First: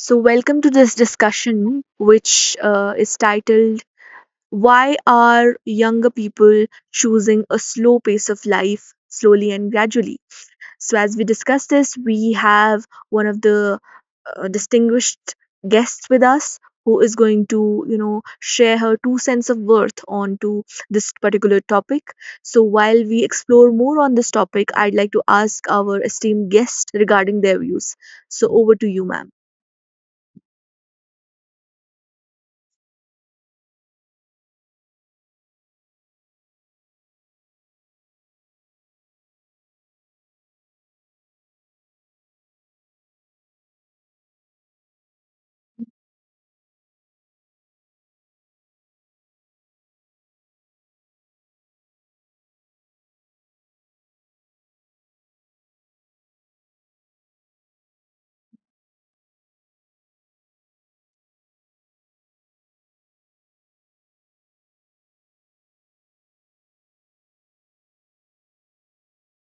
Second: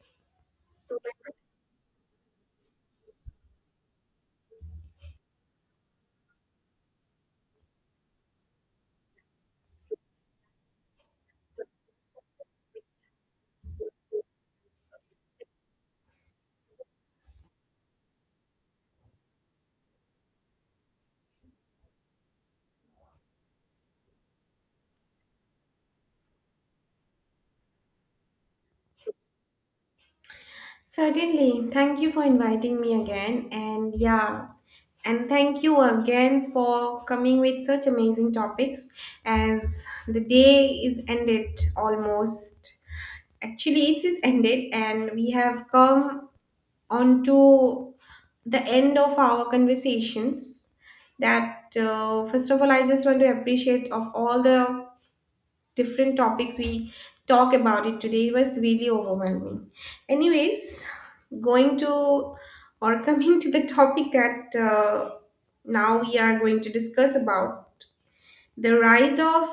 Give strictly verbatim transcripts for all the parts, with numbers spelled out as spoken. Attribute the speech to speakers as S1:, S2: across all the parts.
S1: So, welcome to this discussion, which uh, is titled "Why Are Younger People Choosing a Slow Pace of Life Slowly and Gradually?" So, as we discuss this, we have one of the uh, distinguished guests with us who is going to you know share her two cents of worth onto this particular topic. So while we explore more on this topic, I'd like to ask our esteemed guest regarding their views. So over to you, ma'am.
S2: Certainly. Thank you for inviting me again. And yeah, and thank you again for coming with such amazing topics as the day is ended almost. Actually, it is ended, and we have come on to the end of our conversations. That uh, First of all, I just want to appreciate of all the different topics we talk about it today, it was really overwhelming. Anyways, going to, or coming to the topic that uh, now we are going to discuss about, the rise of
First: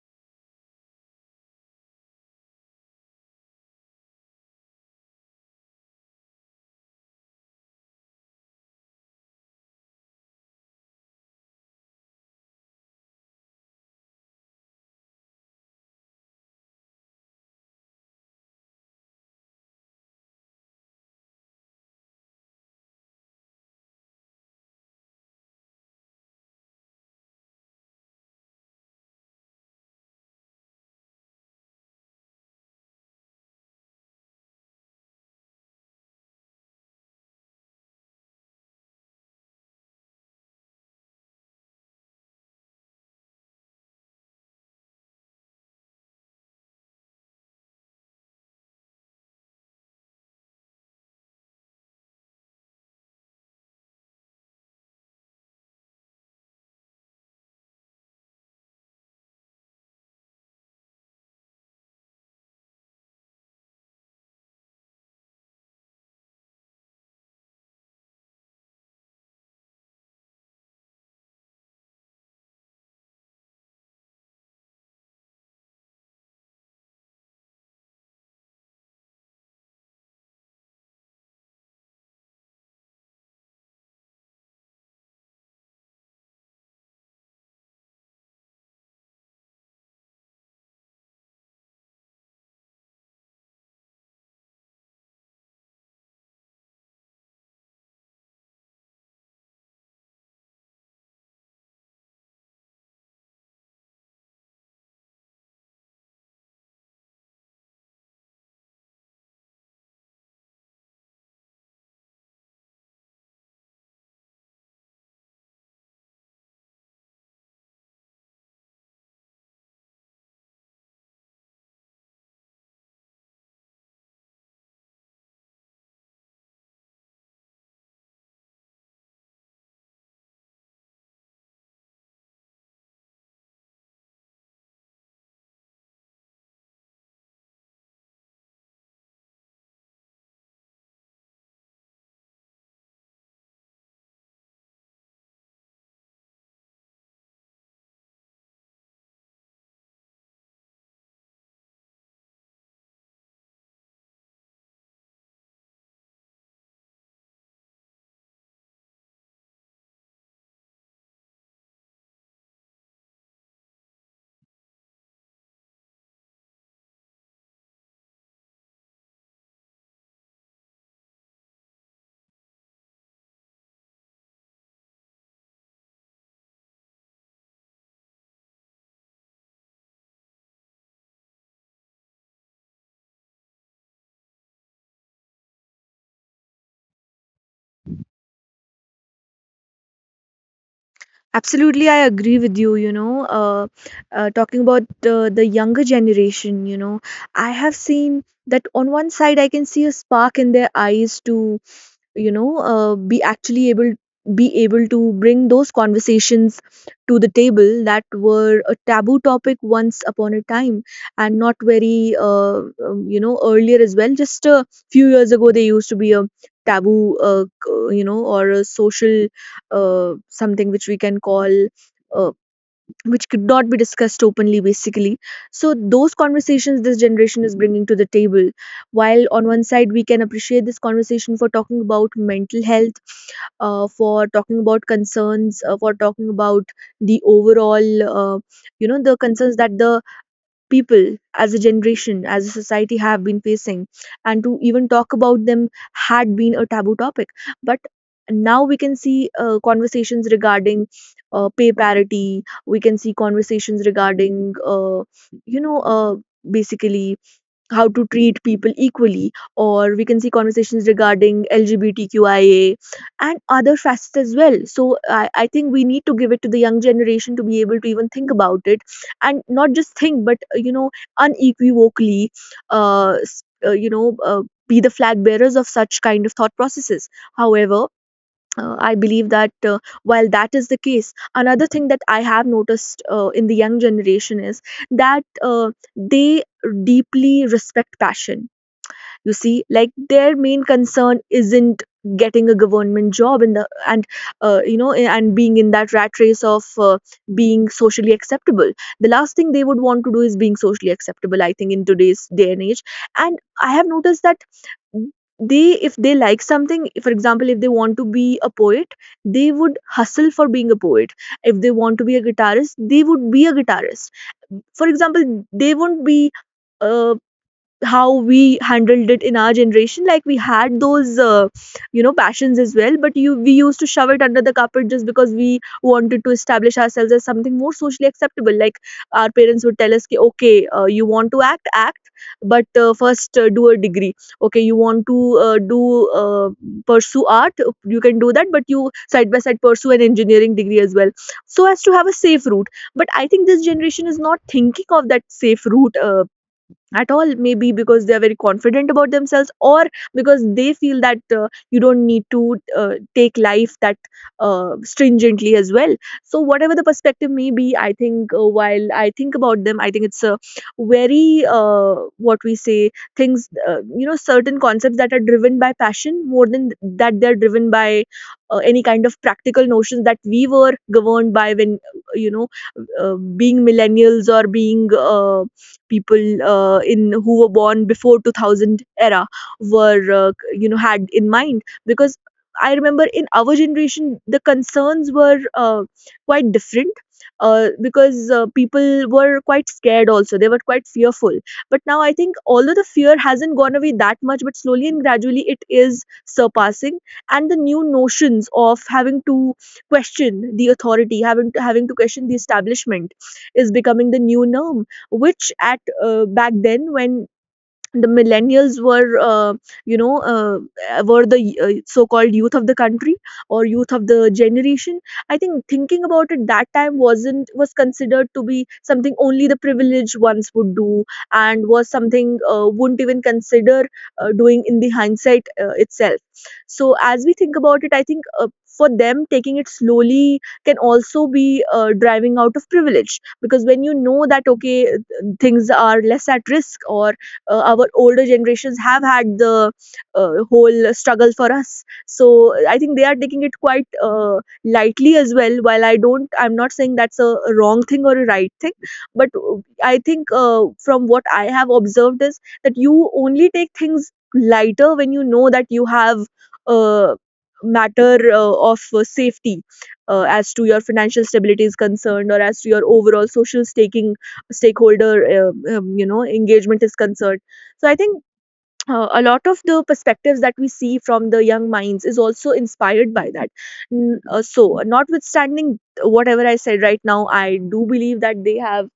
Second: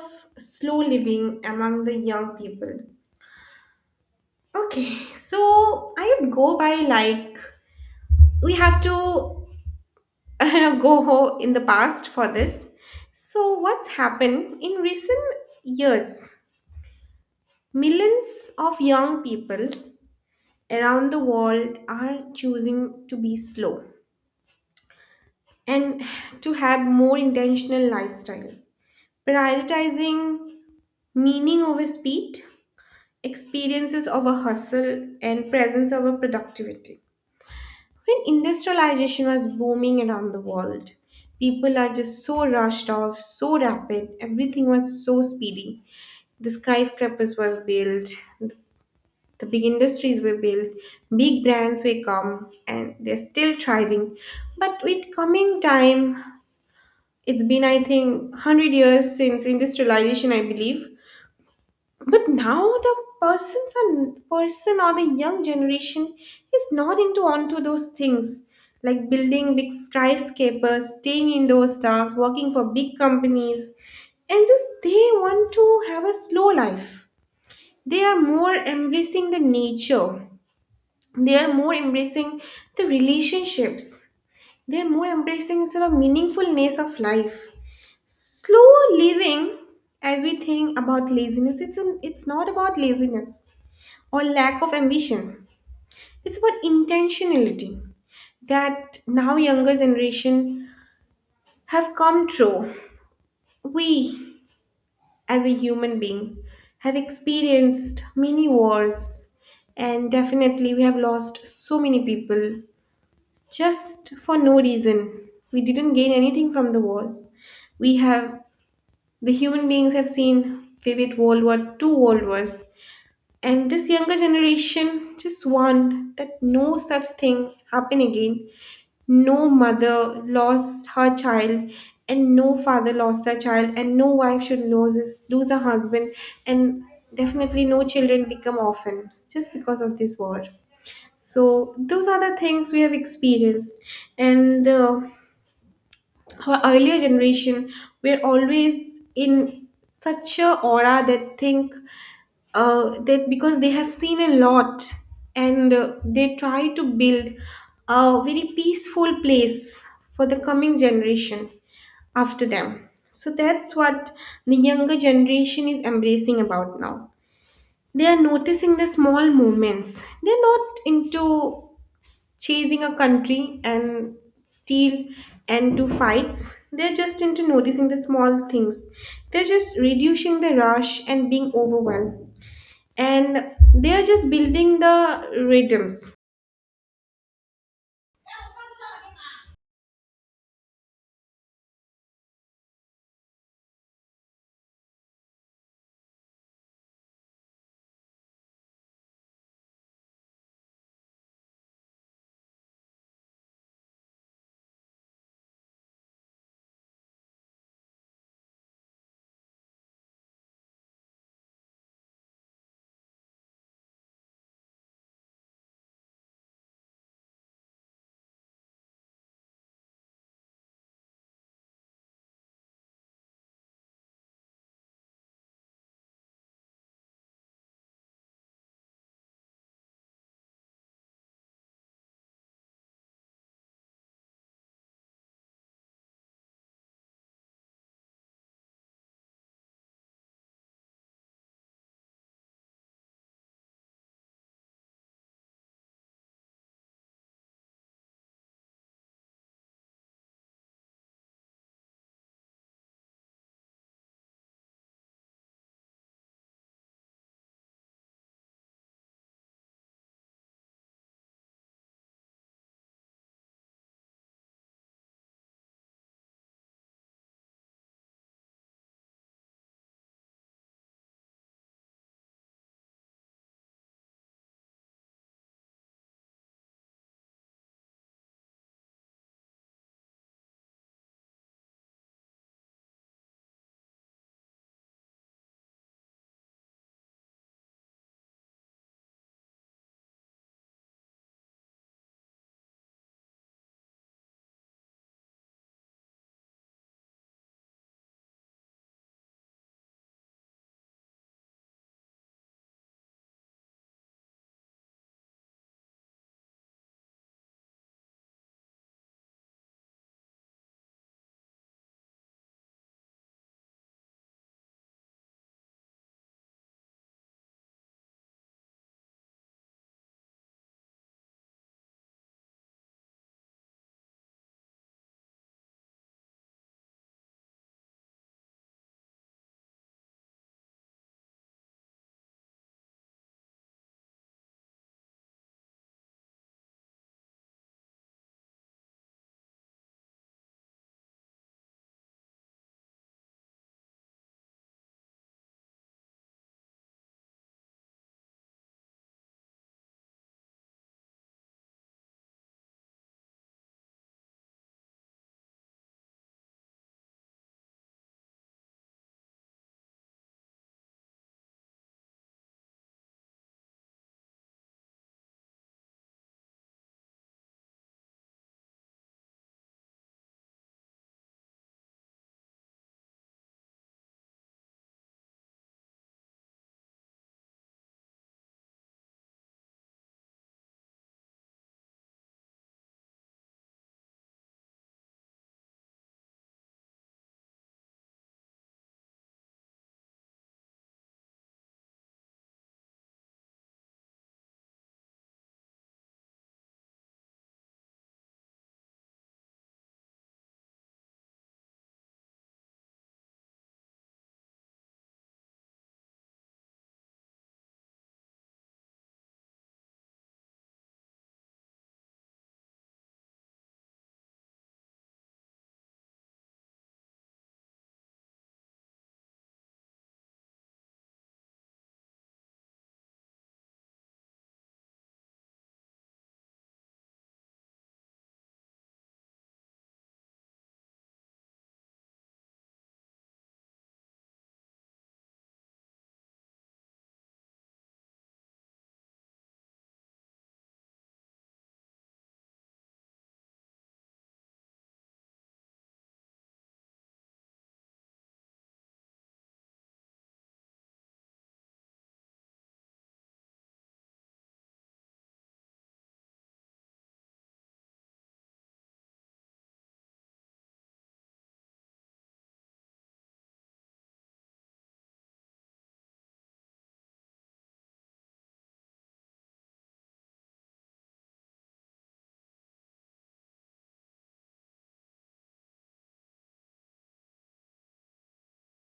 S2: slow living among the young people. Okay, so I would go by like, we have to go ho- in the past for this. So what's happened in recent years, millions of young people around the world are choosing to be slow and to have more intentional lifestyle, prioritizing meaning over speed, experiences over hustle, and presence over productivity. When industrialization was booming around the world, people are just so rushed off, so rapid, everything was so speedy. The skyscrapers was built. The big industries were built, big brands were come, and they're still thriving. But with coming time, it's been I think one hundred years since industrialization, I believe. But now the persons and person, or the young generation, is not into onto those things like building big skyscrapers, staying in those stars, working for big companies, and just they want to have a slow life. They are more embracing the nature, they are more embracing the relationships, they are more embracing sort of meaningfulness of life. Slow living, as we think about laziness, it's an, it's not about laziness or lack of ambition. It's about intentionality, that now younger generation have come through. We as a human being have experienced many wars, and definitely we have lost so many people just for no reason. We didn't gain anything from the wars. We have, the human beings have seen vivid World War two, World Wars. And this younger generation just want that no such thing happen again. No mother lost her child, and no father lost their child, and no wife should lose his, lose her husband, and definitely no children become orphan just because of this war. So those are the things we have experienced, and uh, our earlier generation were always in such a aura that think, uh, that because they have seen a lot, and uh, they try to build a very peaceful place for the coming generation after them. So that's what the younger generation is embracing about now. They are noticing the small movements. They're not into chasing a country and steal and to fights. They're just into noticing the small things. They're just reducing the rush and being overwhelmed. And they're just building the rhythms.
S1: Absolutely, I agree with you. You know, uh, uh, talking about uh, the younger generation, you know, I have seen that on one side I can see a spark in their eyes to you know uh, be actually able be able to bring those conversations to the table that were a taboo topic once upon a time, and not very uh, um, you know earlier as well, just a few years ago they used to be a taboo uh, c- you know or a social uh, something which we can call uh, which could not be discussed openly, basically. So those conversations this generation is bringing to the table, while on one side we can appreciate this conversation for talking about mental health, uh, for talking about concerns, uh, for talking about the overall uh, you know, the concerns that the people as a generation, as a society, have been facing, and to even talk about them had been a taboo topic. But now we can see uh, conversations regarding uh, pay parity. We can see conversations regarding, uh, you know, uh, basically, how to treat people equally, or we can see conversations regarding LGBTQIA and other facets as well. So I, I think we need to give it to the young generation to be able to even think about it, and not just think, but uh, you know unequivocally uh, s- uh, you know uh, be the flag bearers of such kind of thought processes. However, uh, I believe that uh, while that is the case, another thing that I have noticed uh, in the young generation is that uh, they deeply respect passion. You see, like, their main concern isn't getting a government job in the and uh, you know eh, and being in that rat race of uh, being socially acceptable. The last thing they would want to do is being socially acceptable, I think, in today's day and age. And I have noticed that they, if they like something, for example, if they want to be a poet, they would hustle for being a poet. If they want to be a guitarist, they would be a guitarist. For example, they won't be uh, how we handled it in our generation. Like, we had those uh, you know passions as well, but you we used to shove it under the carpet just because we wanted to establish ourselves as something more socially acceptable. Like, our parents would tell us, "Ki, okay, uh, you want to act act, but uh, first uh, do a degree. Okay, you want to uh, do uh, pursue art, you can do that, but you side by side pursue an engineering degree as well, so as to have a safe route." But I think this generation is not thinking of that safe route uh, at all, maybe because they are very confident about themselves, or because they feel that uh, you don't need to uh, take life that uh, stringently as well. So whatever the perspective may be, I think uh, while I think about them, I think it's a very uh, what we say, things uh, you know certain concepts that are driven by passion more than that they're driven by uh, any kind of practical notions that we were governed by when uh, you know uh, being millennials, or being uh, people uh, in who were born before two thousand era were uh, you know had in mind. Because I remember in our generation the concerns were uh, quite different, uh, because uh, people were quite scared, also they were quite fearful. But now I think, although the fear hasn't gone away that much, but slowly and gradually it is surpassing, and the new notions of having to question the authority, having to having to question the establishment, is becoming the new norm, which at uh, back then when the millennials were uh, you know uh, were the uh, so-called youth of the country or youth of the generation, I think thinking about it that time wasn't was considered to be something only the privileged ones would do, and was something uh, wouldn't even consider uh, doing in the hindsight uh, itself. So as we think about it, I think uh, for them taking it slowly can also be uh, driving out of privilege, because when you know that, okay, things are less at risk, or uh, our older generations have had the uh, whole struggle for us, so I think they are taking it quite uh, lightly as well. While I don't I'm not saying that's a wrong thing or a right thing, but uh, I think uh, from what I have observed is that you only take things lighter when you know that you have a matter uh, of uh, safety, uh, as to your financial stability is concerned, or as to your overall social staking stakeholder uh, um, you know engagement is concerned. So I think uh, a lot of the perspectives that we see from the young minds is also inspired by that. N- uh, so, notwithstanding whatever I said right now, I do believe that they have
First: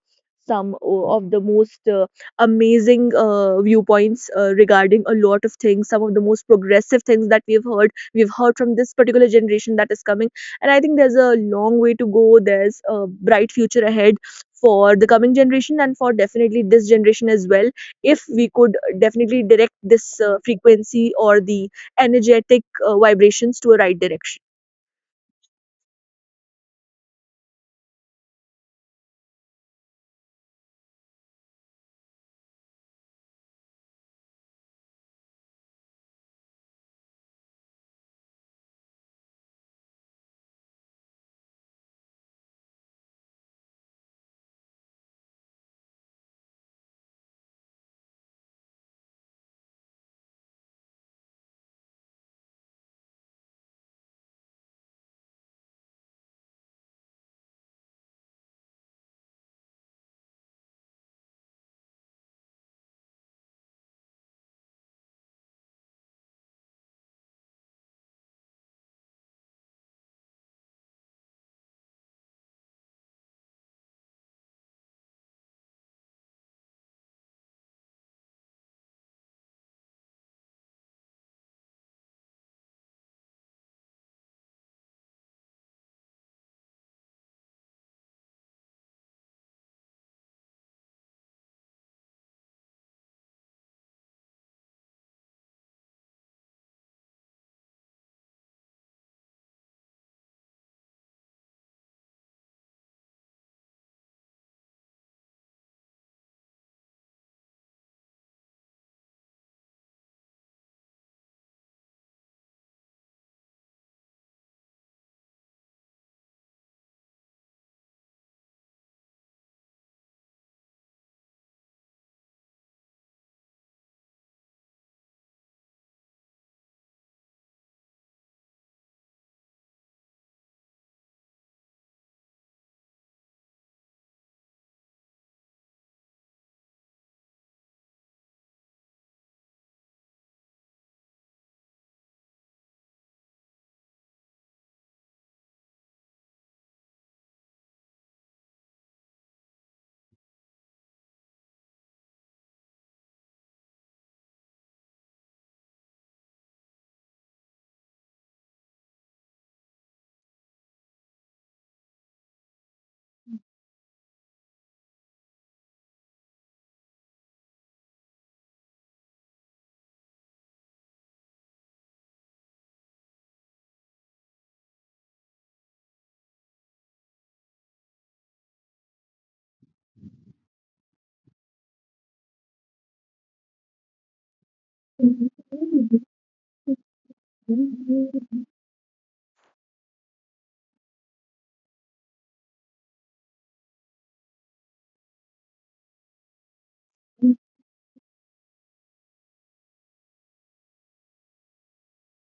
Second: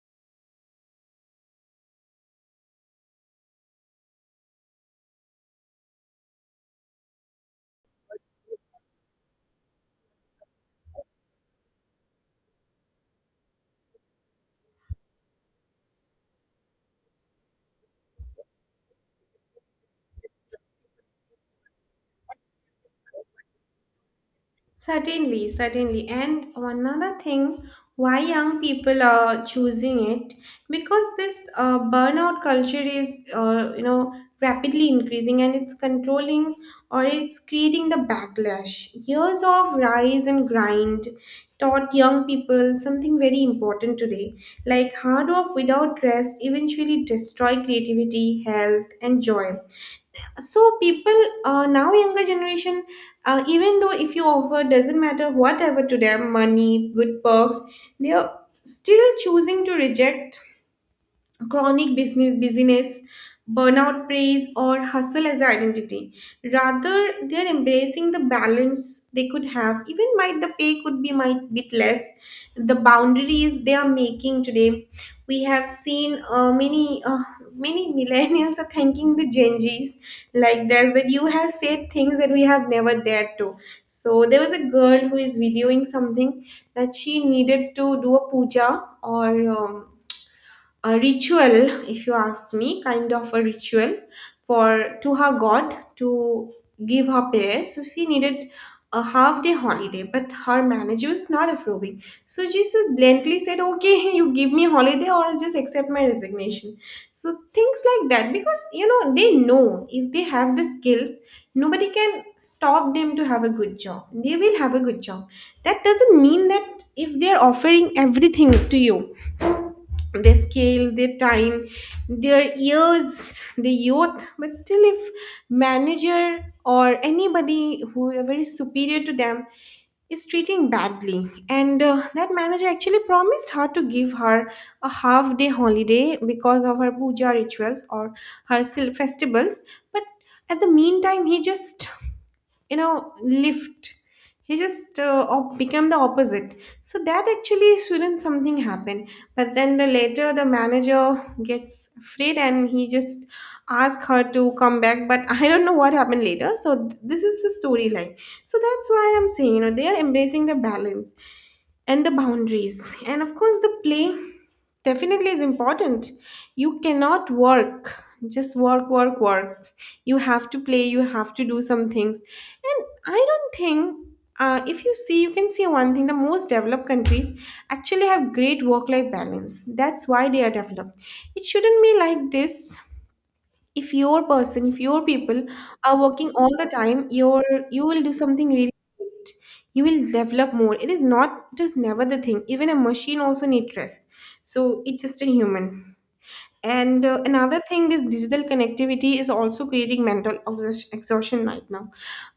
S1: some o- of the most uh, amazing uh, viewpoints uh, regarding a lot of things, some of the most progressive things that we've heard we've heard from this particular generation that is coming. And I think there's a long way to go, there's a bright future ahead for the coming generation and for definitely this generation as well, if we could definitely direct this uh, frequency or the energetic uh, vibrations to a right direction.
S2: Certainly, certainly. And another thing, why young people are choosing it? Because this uh, burnout culture is, uh, you know, rapidly increasing and it's controlling, or it's creating the backlash. Years of rise and grind taught young people something very important today. Like hard work without rest eventually destroy creativity, health, and joy. So people, uh, now younger generation, uh, even though if you offer doesn't matter whatever to them, money, good perks, they are still choosing to reject chronic business, busyness, burnout praise, or hustle as identity. Rather, they're embracing the balance. They could have even might, the pay could be might bit less, the boundaries they are making today. We have seen uh, many, uh, many millennials are thanking the gen z's, like this, that you have said things that we have never dared to. So there was a girl who is videoing something, that she needed to do a puja, or um, a ritual, if you ask me, kind of a ritual, for to her god to give her prayers. So she needed a half day holiday, but her manager was not approving, so she just bluntly said, okay, you give me holiday or I'll just accept my resignation. So things like that, because you know they know if they have the skills, nobody can stop them to have a good job, they will have a good job. That doesn't mean that if they're offering everything to you, their scales, their time, their years, the youth. But still, if manager or anybody whoever very superior to them is treating badly, and uh, that manager actually promised her to give her a half day holiday because of her puja rituals or her sil- festivals, but at the meantime, he just you know lift, he just uh, op- became the opposite. So that actually shouldn't something happen, but then the later the manager gets afraid and he just asks her to come back, but I don't know what happened later. So th- this is the storyline. So that's why I'm saying, you know, they are embracing the balance and the boundaries. And of course, the play definitely is important. You cannot work, just work, work, work. You have to play, you have to do some things. And I don't think. Uh, if you see, you can see one thing, the most developed countries actually have great work life balance. That's why they are developed. It shouldn't be like this. If your person, if your people are working all the time, your, you will do something really great, you will develop more. It is not just, never the thing. Even a machine also needs rest, so it's just a human. And uh, Another thing is digital connectivity is also creating mental exhaust- exhaustion right now.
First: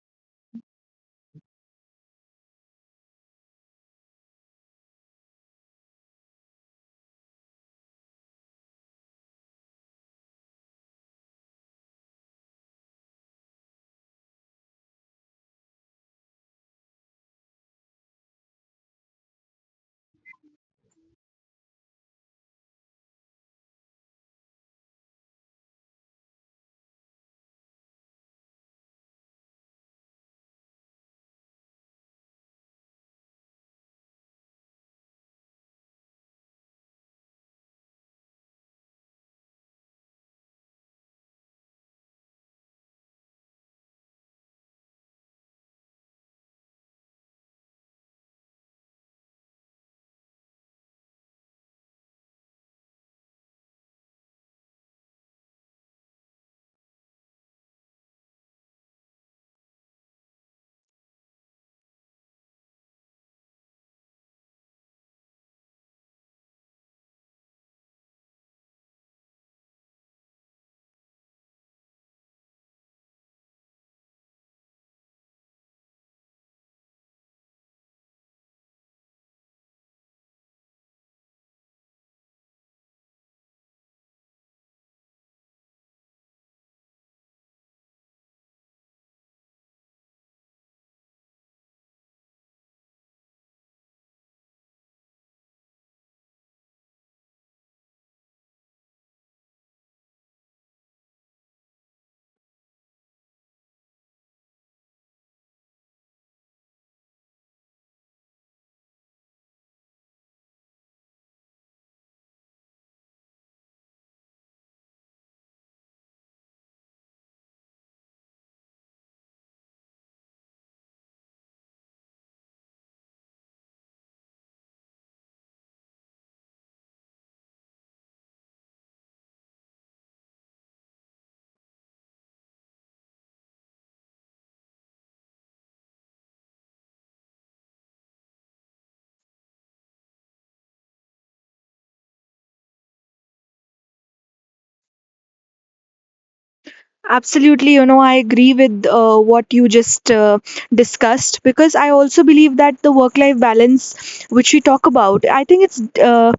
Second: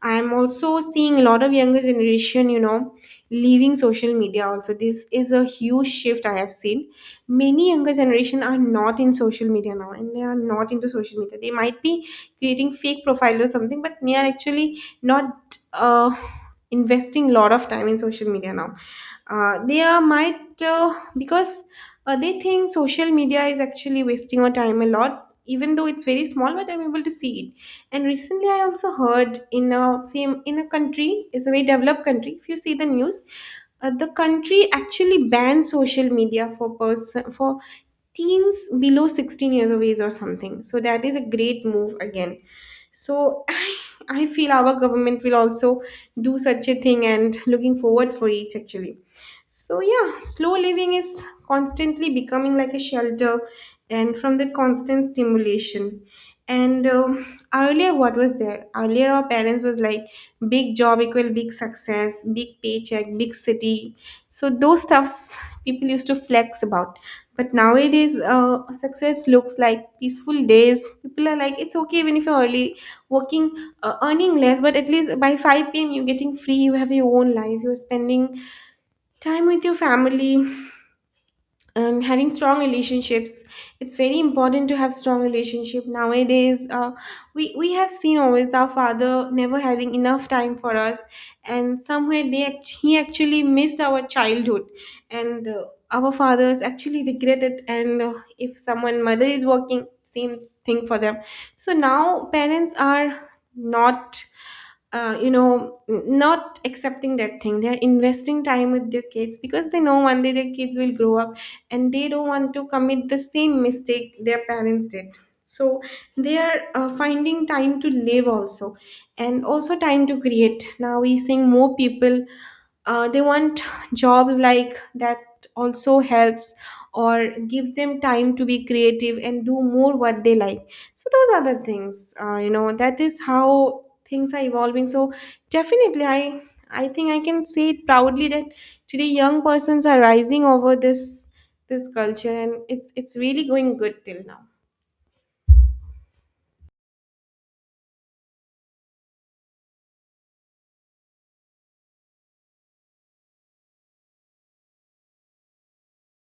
S2: I am also seeing a lot of younger generation, you know, leaving social media also. This is a huge shift I have seen. Many younger generation are not in social media now and they are not into social media. They might be creating fake profile or something, but they are actually not uh, investing a lot of time in social media now. Uh, they are might, uh, because uh, they think social media is actually wasting our time a lot, even though it's very small, but I'm able to see it. And recently, I also heard in a fam- in a country, it's a very developed country. If you see the news, uh, the country actually banned social media for person, for teens below sixteen years of age or something. So that is a great move again. So I, I feel our government will also do such a thing, and looking forward for it actually. So yeah, slow living is constantly becoming like a shelter and from that constant stimulation and um, earlier, what was there earlier, our parents was like big job equal big success, big paycheck, big city. So those stuffs people used to flex about, but nowadays uh, success looks like peaceful days. People are like, it's okay even if you're early working, uh, earning less, but at least by five p.m. you're getting free, you have your own life, you're spending time with your family and having strong relationships. It's very important to have strong relationship nowadays. Uh, we we have seen always our father never having enough time for us, and somewhere they act- he actually missed our childhood, and uh, our fathers actually regret it. And uh, if someone mother is working, same thing for them. So now parents are not, uh, you know, n- not accepting that thing. They're investing time with their kids because they know one day their kids will grow up and they don't want to commit the same mistake their parents did. So they are uh, finding time to live also, and also time to create. Now we seeing more people, uh, they want jobs like that also helps or gives them time to be creative and do more what they like. So those are the things, uh, you know, that is how things are evolving. So definitely i i think I can say it proudly that today young persons are rising over this, this culture, and it's it's really going good till now.
S1: Absolutely, you know, I agree with uh, what you just uh, discussed, because I also believe that the work life balance, which we talk about, I think it's uh,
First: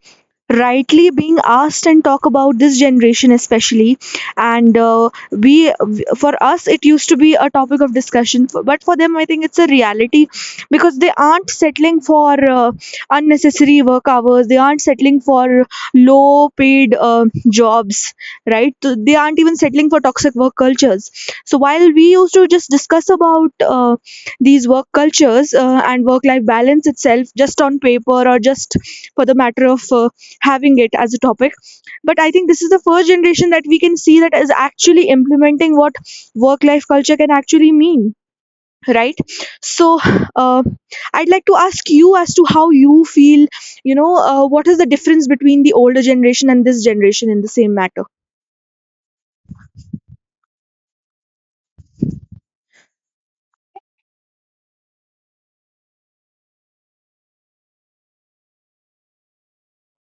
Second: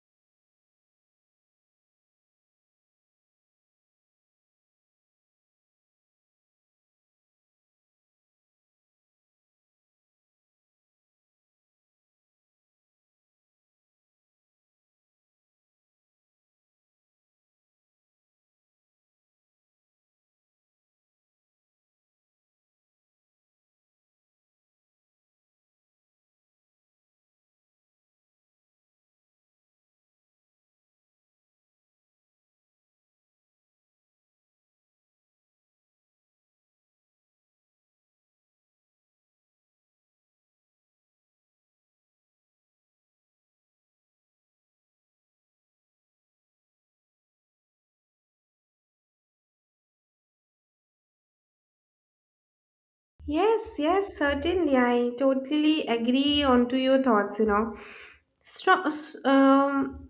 S1: rightly being asked and talk about this generation especially. And uh, we for us, it used to be a topic of discussion f- but for them I think it's a reality, because they aren't settling for uh, unnecessary work hours, they aren't settling for low paid uh, jobs, right? So they aren't even settling for toxic work cultures. So while we used to just discuss about uh, these work cultures uh, and work life balance itself just on paper or just for the matter of uh, having it as a topic, but I think this is the first generation that we can see that is actually implementing what work life culture can actually mean, right? So uh, I'd like to ask you as to how you feel, you know uh, what is the difference between the older generation and this generation in the same matter.
S2: Yes, yes, certainly. I totally agree onto your thoughts, you know. Stro- s- um,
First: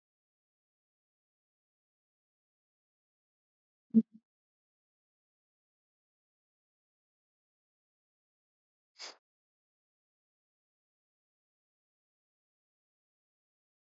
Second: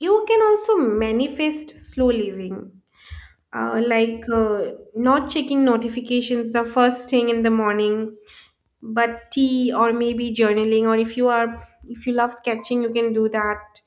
S2: you can also manifest slow living, uh, like uh, not checking notifications the first thing in the morning, but tea or maybe journaling, or if you are, if you love sketching you can do that,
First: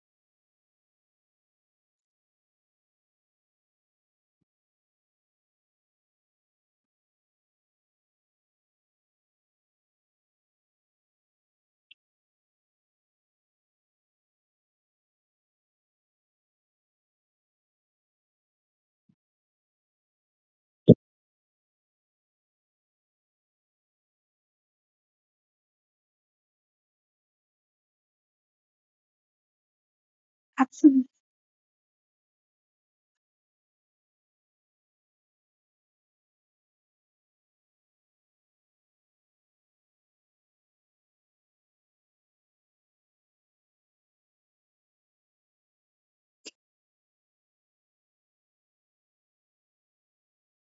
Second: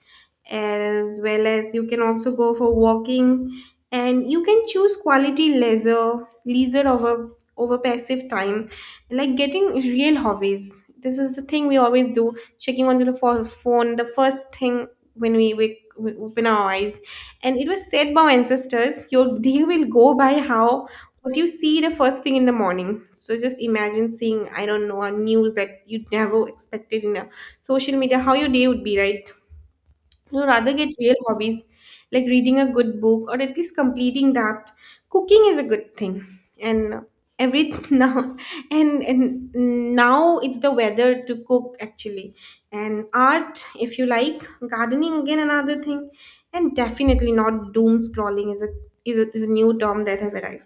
S2: as well as you can also go for walking. And you can choose quality leisure leisure over over passive time, like getting real hobbies. This is the thing we always do, checking onto the pho- phone the first thing when we wake, we open our eyes. And it was said by our ancestors, your day will go by how, what do you see the first thing in the morning. So just imagine seeing, I don't know, a news that you never expected in a social media, how your day would be, right? You rather get
S1: Absolutely,
S2: real hobbies like reading a good book or at least completing that. Cooking is a good thing. And every now and and now it's the weather to cook, actually. And art, if you like. Gardening, again, another thing. And definitely not, doom scrolling is a is a, is a new term that have arrived.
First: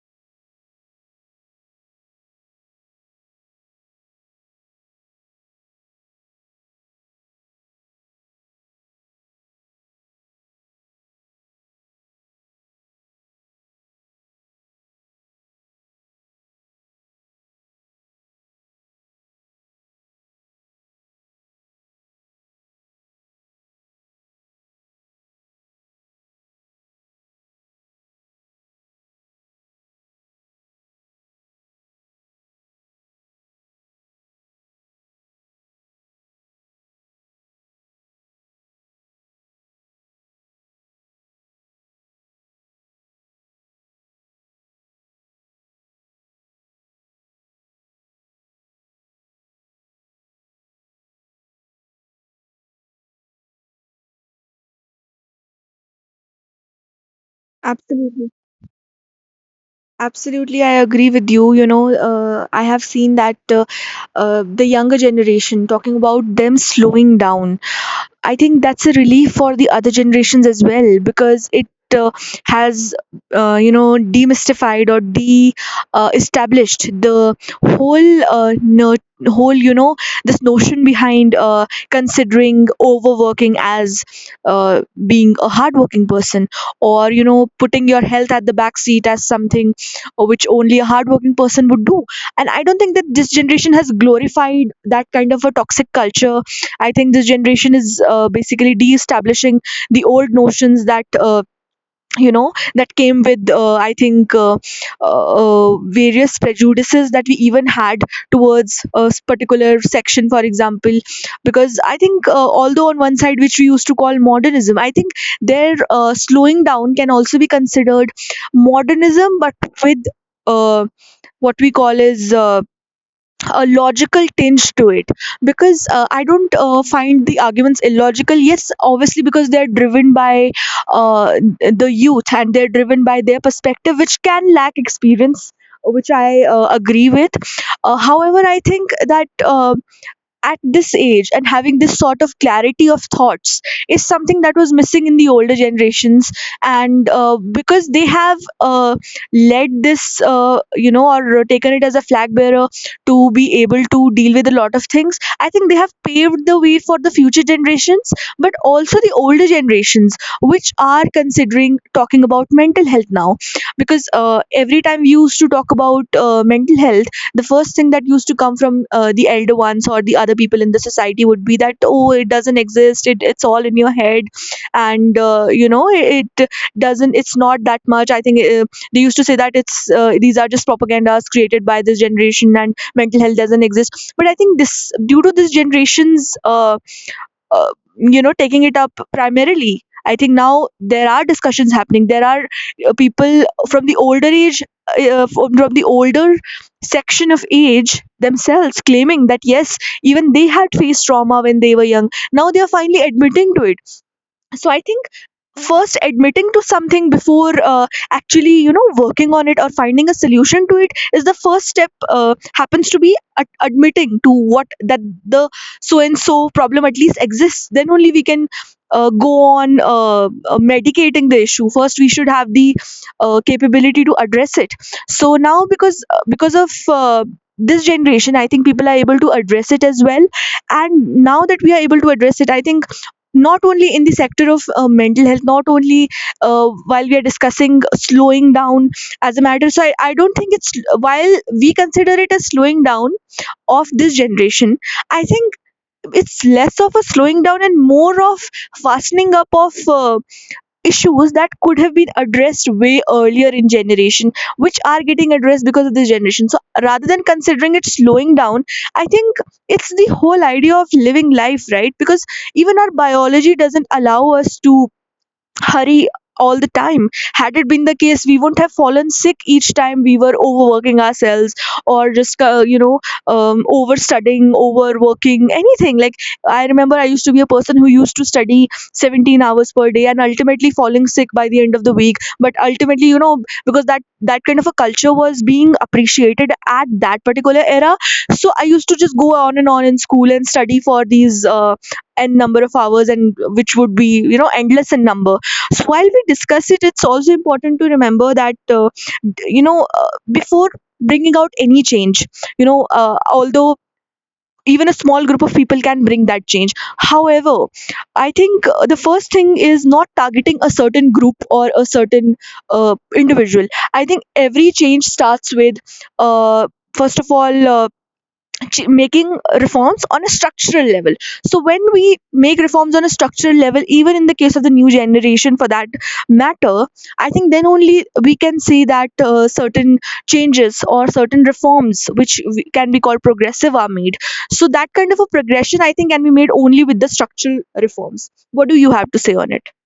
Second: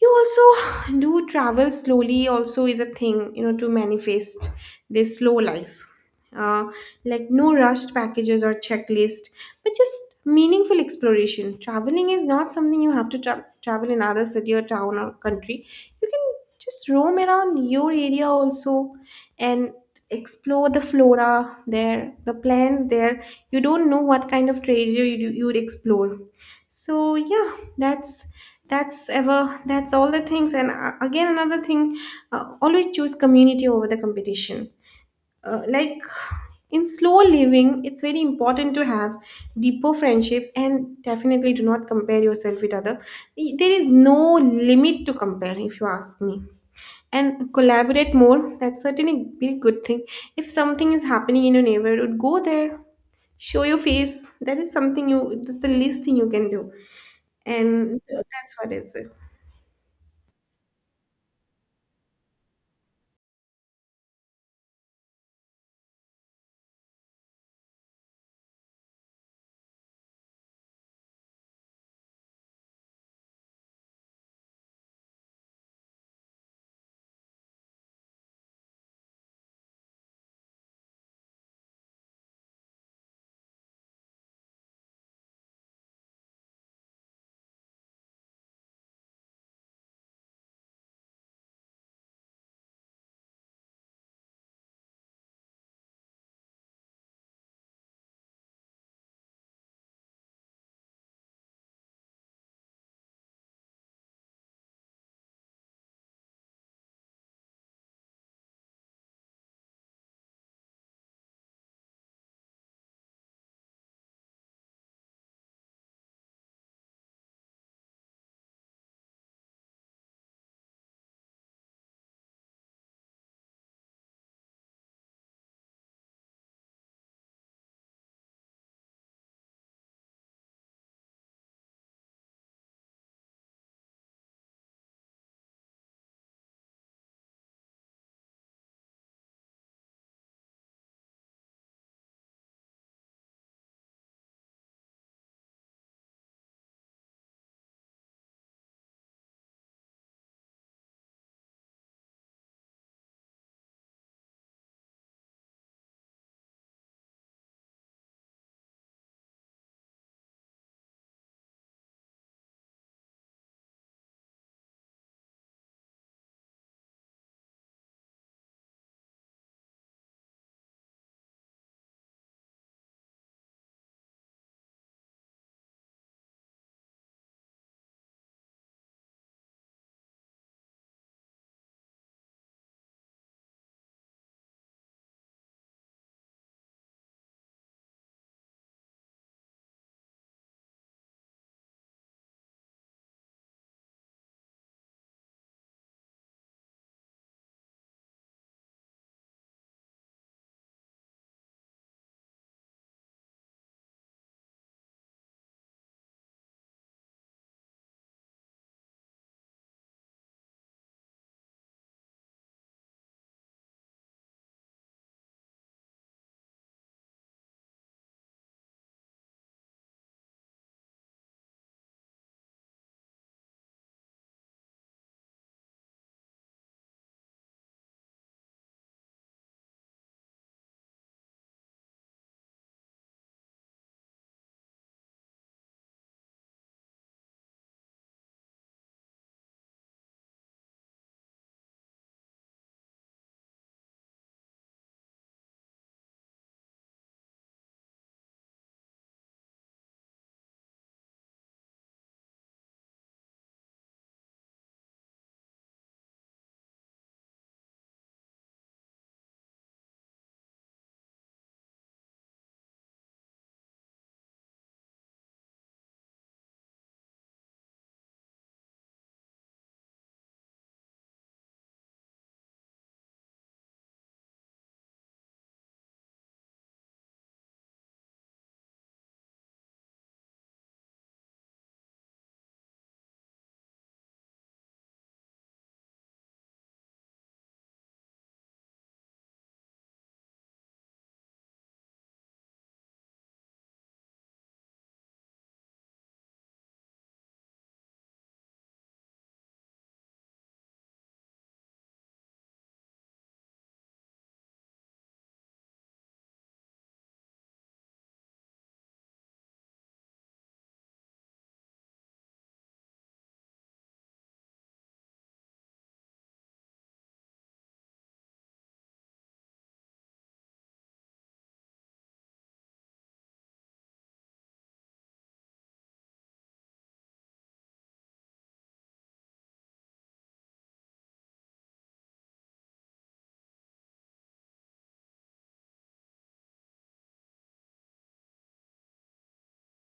S2: You also do travel slowly, also is a thing, you know, to manifest this slow life. uh, like no rushed packages or checklist, but just meaningful exploration. Traveling is not something you have to tra- travel in other city or town or country. You can just roam around your area also, and explore the flora there, the plants there. You don't know what kind of treasure you, you would explore. So yeah, that's that's ever that's all the things. And uh, again, another thing. Uh, always choose community over the competition. Uh, like in slow living it's very important to have deeper friendships, and definitely do not compare yourself with other. There is no limit to compare, if you ask me. And collaborate more, that's certainly a very good thing. If something is happening in your neighborhood, go there, show your face. That is something you, that's the least thing you can do. And
S1: absolutely,
S2: that's what is it.
S1: absolutely. I agree with you. You know, uh, I have seen that uh, uh, the younger generation talking about them slowing down, I think that's a relief for the other generations as well, because it uh, has, uh, you know, demystified or de uh, established the whole, uh, ner- whole, you know, this notion behind uh, considering overworking as uh, being a hardworking person, or, you know, putting your health at the back seat as something uh, which only a hardworking person would do. And I don't think that this generation has glorified that kind of a toxic culture. I think this generation is uh, basically de-establishing the old notions that uh, you know that came with uh, I think uh, uh, uh, various prejudices that we even had towards a s- particular section, for example, because I think uh, although on one side which we used to call modernism, I think their uh, slowing down can also be considered modernism, but with uh, what we call is uh, a logical tinge to it, because uh, I don't uh, find the arguments illogical. Yes, obviously because they're driven by uh, the youth, and they're driven by their perspective which can lack experience, which I uh, agree with. Uh, however, I think that uh, at this age, and having this sort of clarity of thoughts, is something that was missing in the older generations. And uh, because they have uh, led this, uh, you know or taken it as a flag bearer to be able to deal with a lot of things, I think they have paved the way for the future generations, but also the older generations which are considering talking about mental health now. Because uh, every time we used to talk about uh, mental health, the first thing that used to come from uh, the elder ones or the other people in the society would be that, oh, it doesn't exist, it, it's all in your head. And uh, you know it, it doesn't, it's not that much. I think uh, they used to say that it's uh, these are just propagandas created by this generation and mental health doesn't exist. But I think this, due to this generation's uh, uh, you know taking it up primarily, I think now there are discussions happening. There are uh, people from the older age, uh, uh, from from the older section of age themselves claiming that yes, even they had faced trauma when they were young. Now they are finally admitting to it. So I think first admitting to something before uh, actually, you know, working on it or finding a solution to it is the first step. Uh, happens to be ad- admitting to what, that the so and so problem at least exists. Then only we can uh, go on uh, uh, medicating the issue. First we should have the uh, capability to address it. So now, because uh, because of uh, this generation, I think people are able to address it as well. And now that we are able to address it, I think not only in the sector of uh, mental health, not only uh, while we are discussing slowing down as a matter, so I, I don't think it's, while we consider it as slowing down of this generation, I think it's less of a slowing down and more of fastening up of uh, issues that could have been addressed way earlier in generation, which are getting addressed because of this generation. So rather than considering it slowing down, I think it's the whole idea of living life, right? Because even our biology doesn't allow us to hurry all the time. Had it been the case, we wouldn't have fallen sick each time we were overworking ourselves, or just, uh, you know, um, overstudying, overworking, anything. Like, I remember I used to be a person who used to study seventeen hours per day and ultimately falling sick by the end of the week. But ultimately, you know, because that, that kind of a culture was being appreciated at that particular era. So I used to just go on and on in school and study for these. Uh, n number of hours, and which would be, you know, endless in number. So while we discuss it, it's also important to remember that, uh, d- you know uh, before bringing out any change, you know, uh, although even a small group of people can bring that change. However, I think uh, the first thing is not targeting a certain group or a certain uh, individual. I think every change starts with, uh, first of all, uh, ch- making reforms on a structural level. So when we make reforms on a structural level, even in the case of the new generation for that matter, I think then only we can see that uh, certain changes or certain reforms, which we- can be called progressive, are made. So that kind of a progression, I think, can be made only with the structural reforms. What do you have to say on it?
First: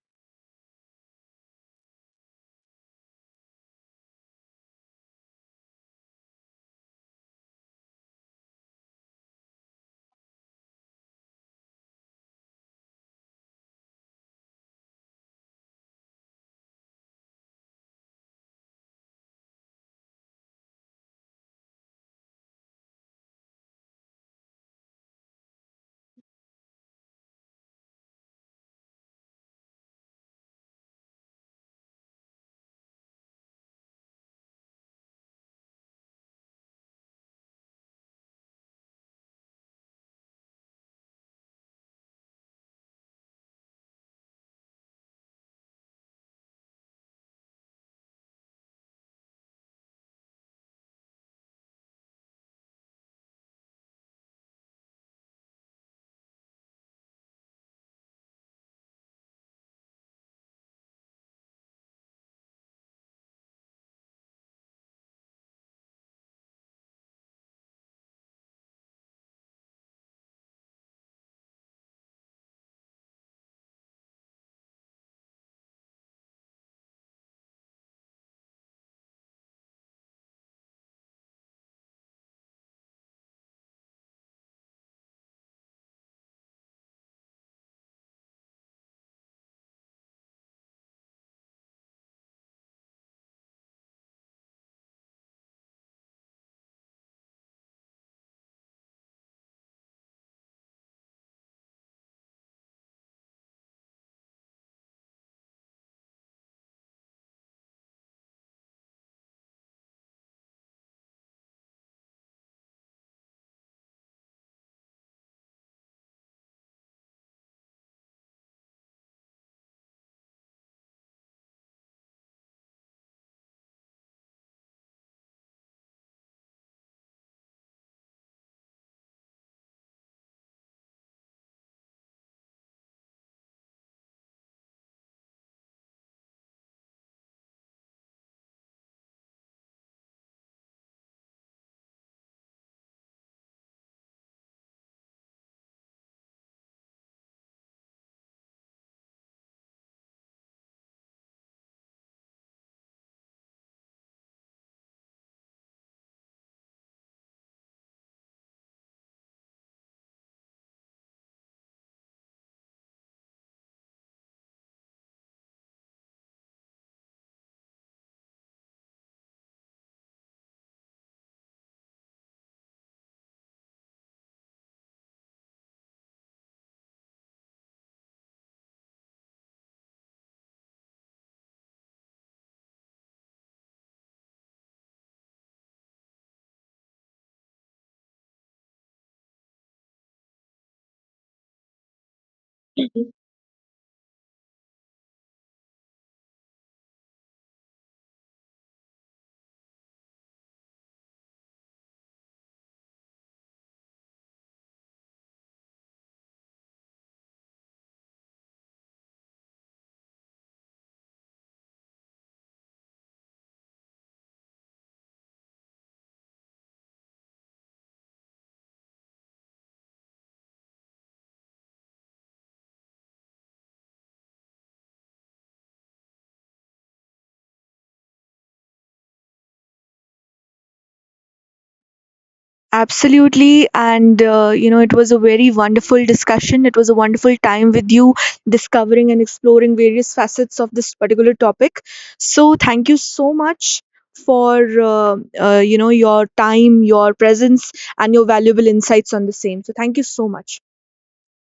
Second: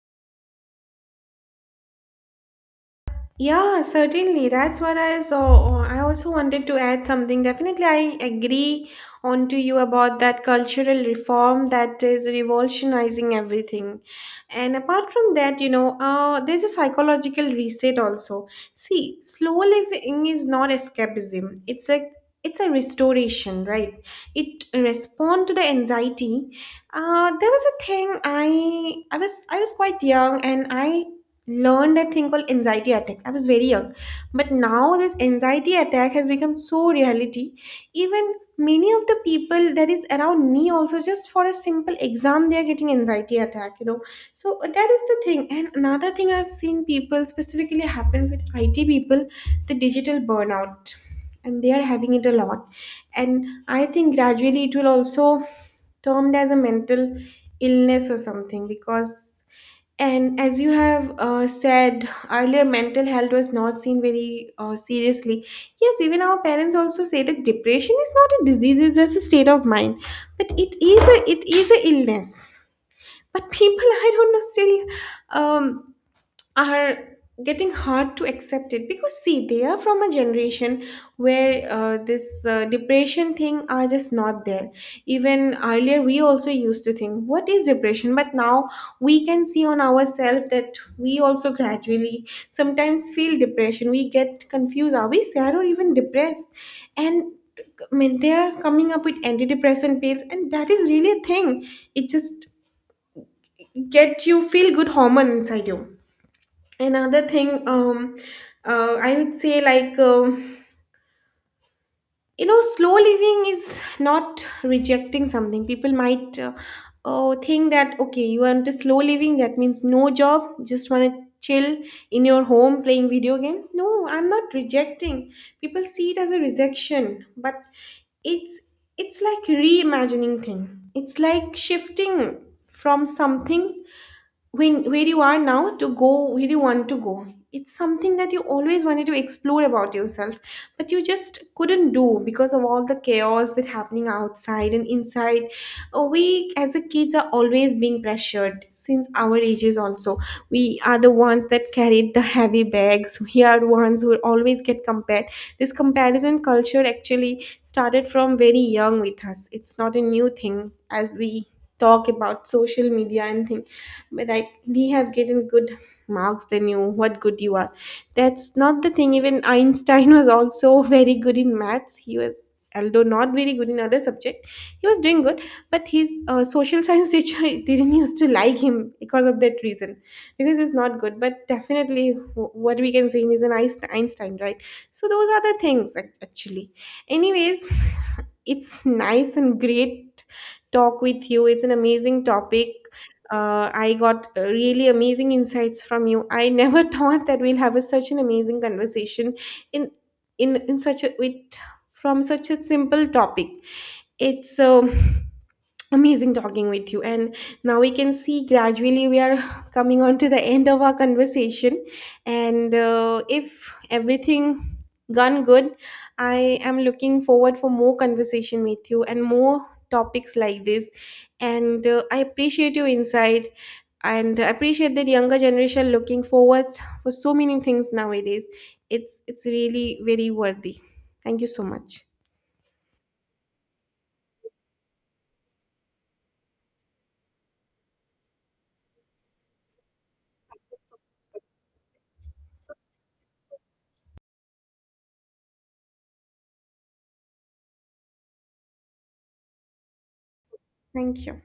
S2: Yeah, certainly. That's what I saw. Oh, I also wanted to add something. Definitely, I agree on to you about that cultural reform that is revolutionizing everything. And apart from that, you know, uh, there's a psychological reset also. See, slow living is not escapism. It's like it's a restoration, right? It respond to the anxiety. Uh, there was a thing, I I was I was quite young, and I learned a thing called anxiety attack. I was very young, but now this anxiety attack has become so reality. Even many of the people that is around me also, just for a simple exam they are getting anxiety attack, you know. So uh, that is the thing. And another thing, I've seen people, specifically happens with it, people, the digital burnout, and they are having it a lot. And I think gradually it will also termed as a mental illness or something, because, and as you have uh, said earlier, mental health was not seen very uh, seriously. Yes, even our parents also say that depression is not a disease; it's just a state of mind. But it is a it is a illness. But people, I don't know, still um, are getting hard to accept it, because see they are from a generation where uh, this uh, depression thing are just not there. Even earlier we also used to think what is depression, but now we can see on ourselves that we also gradually sometimes feel depression. We get confused, are we sad or even depressed. And I mean, they are coming up with antidepressant pills, and that is really a thing. It just gets you feel good hormone inside you. Another thing, um uh, I would say, like, um you know, slow living is not rejecting something. People might uh, uh, think that, okay, you want to slow living, that means no job, just want to chill in your home playing video games. No, I'm not rejecting. People see it as a rejection, but it's it's like reimagining thing. It's like shifting from something, when where you are now to go where you want to go. It's something that you always wanted to explore about yourself, but you just couldn't do because of all the chaos that happening outside and inside. Uh, we as a kids are always being pressured since our ages also. We are the ones that carried the heavy bags. We are ones who always get compared. This comparison culture actually started from very young with us. It's not a new thing as we talk about social media and thing. But like, we have getting good marks than you, what good you are. That's not the thing. Even Einstein was also very good in maths. He was, although not very good in other subject, he was doing good. But his uh, social science teacher didn't used to like him because of that reason, because he's not good. But definitely wh- what we can say, he's an Einst- einstein, right? So those are the things ac- actually. Anyways, it's nice and great talk with you. It's an amazing topic. uh, I got uh, really amazing insights from you. I never thought that we'll have a, such an amazing conversation in in in such a with, from such a simple topic. It's um amazing talking with you. And now we can see gradually we are coming on to the end of our conversation. And uh, if everything gone good, I am looking forward for more conversation with you and more topics like this. And uh, I appreciate your insight, and I appreciate that younger generation looking forward for so many things nowadays. It's it's really very worthy. Thank you so much.
S1: Absolutely. And, uh, you know, it was a very wonderful discussion. It was a wonderful time with you discovering and exploring various facets of this particular topic. So, thank you so much for, uh, uh, you know, your time, your presence, and your valuable insights on the same. So, thank you so much.
S2: Thank you.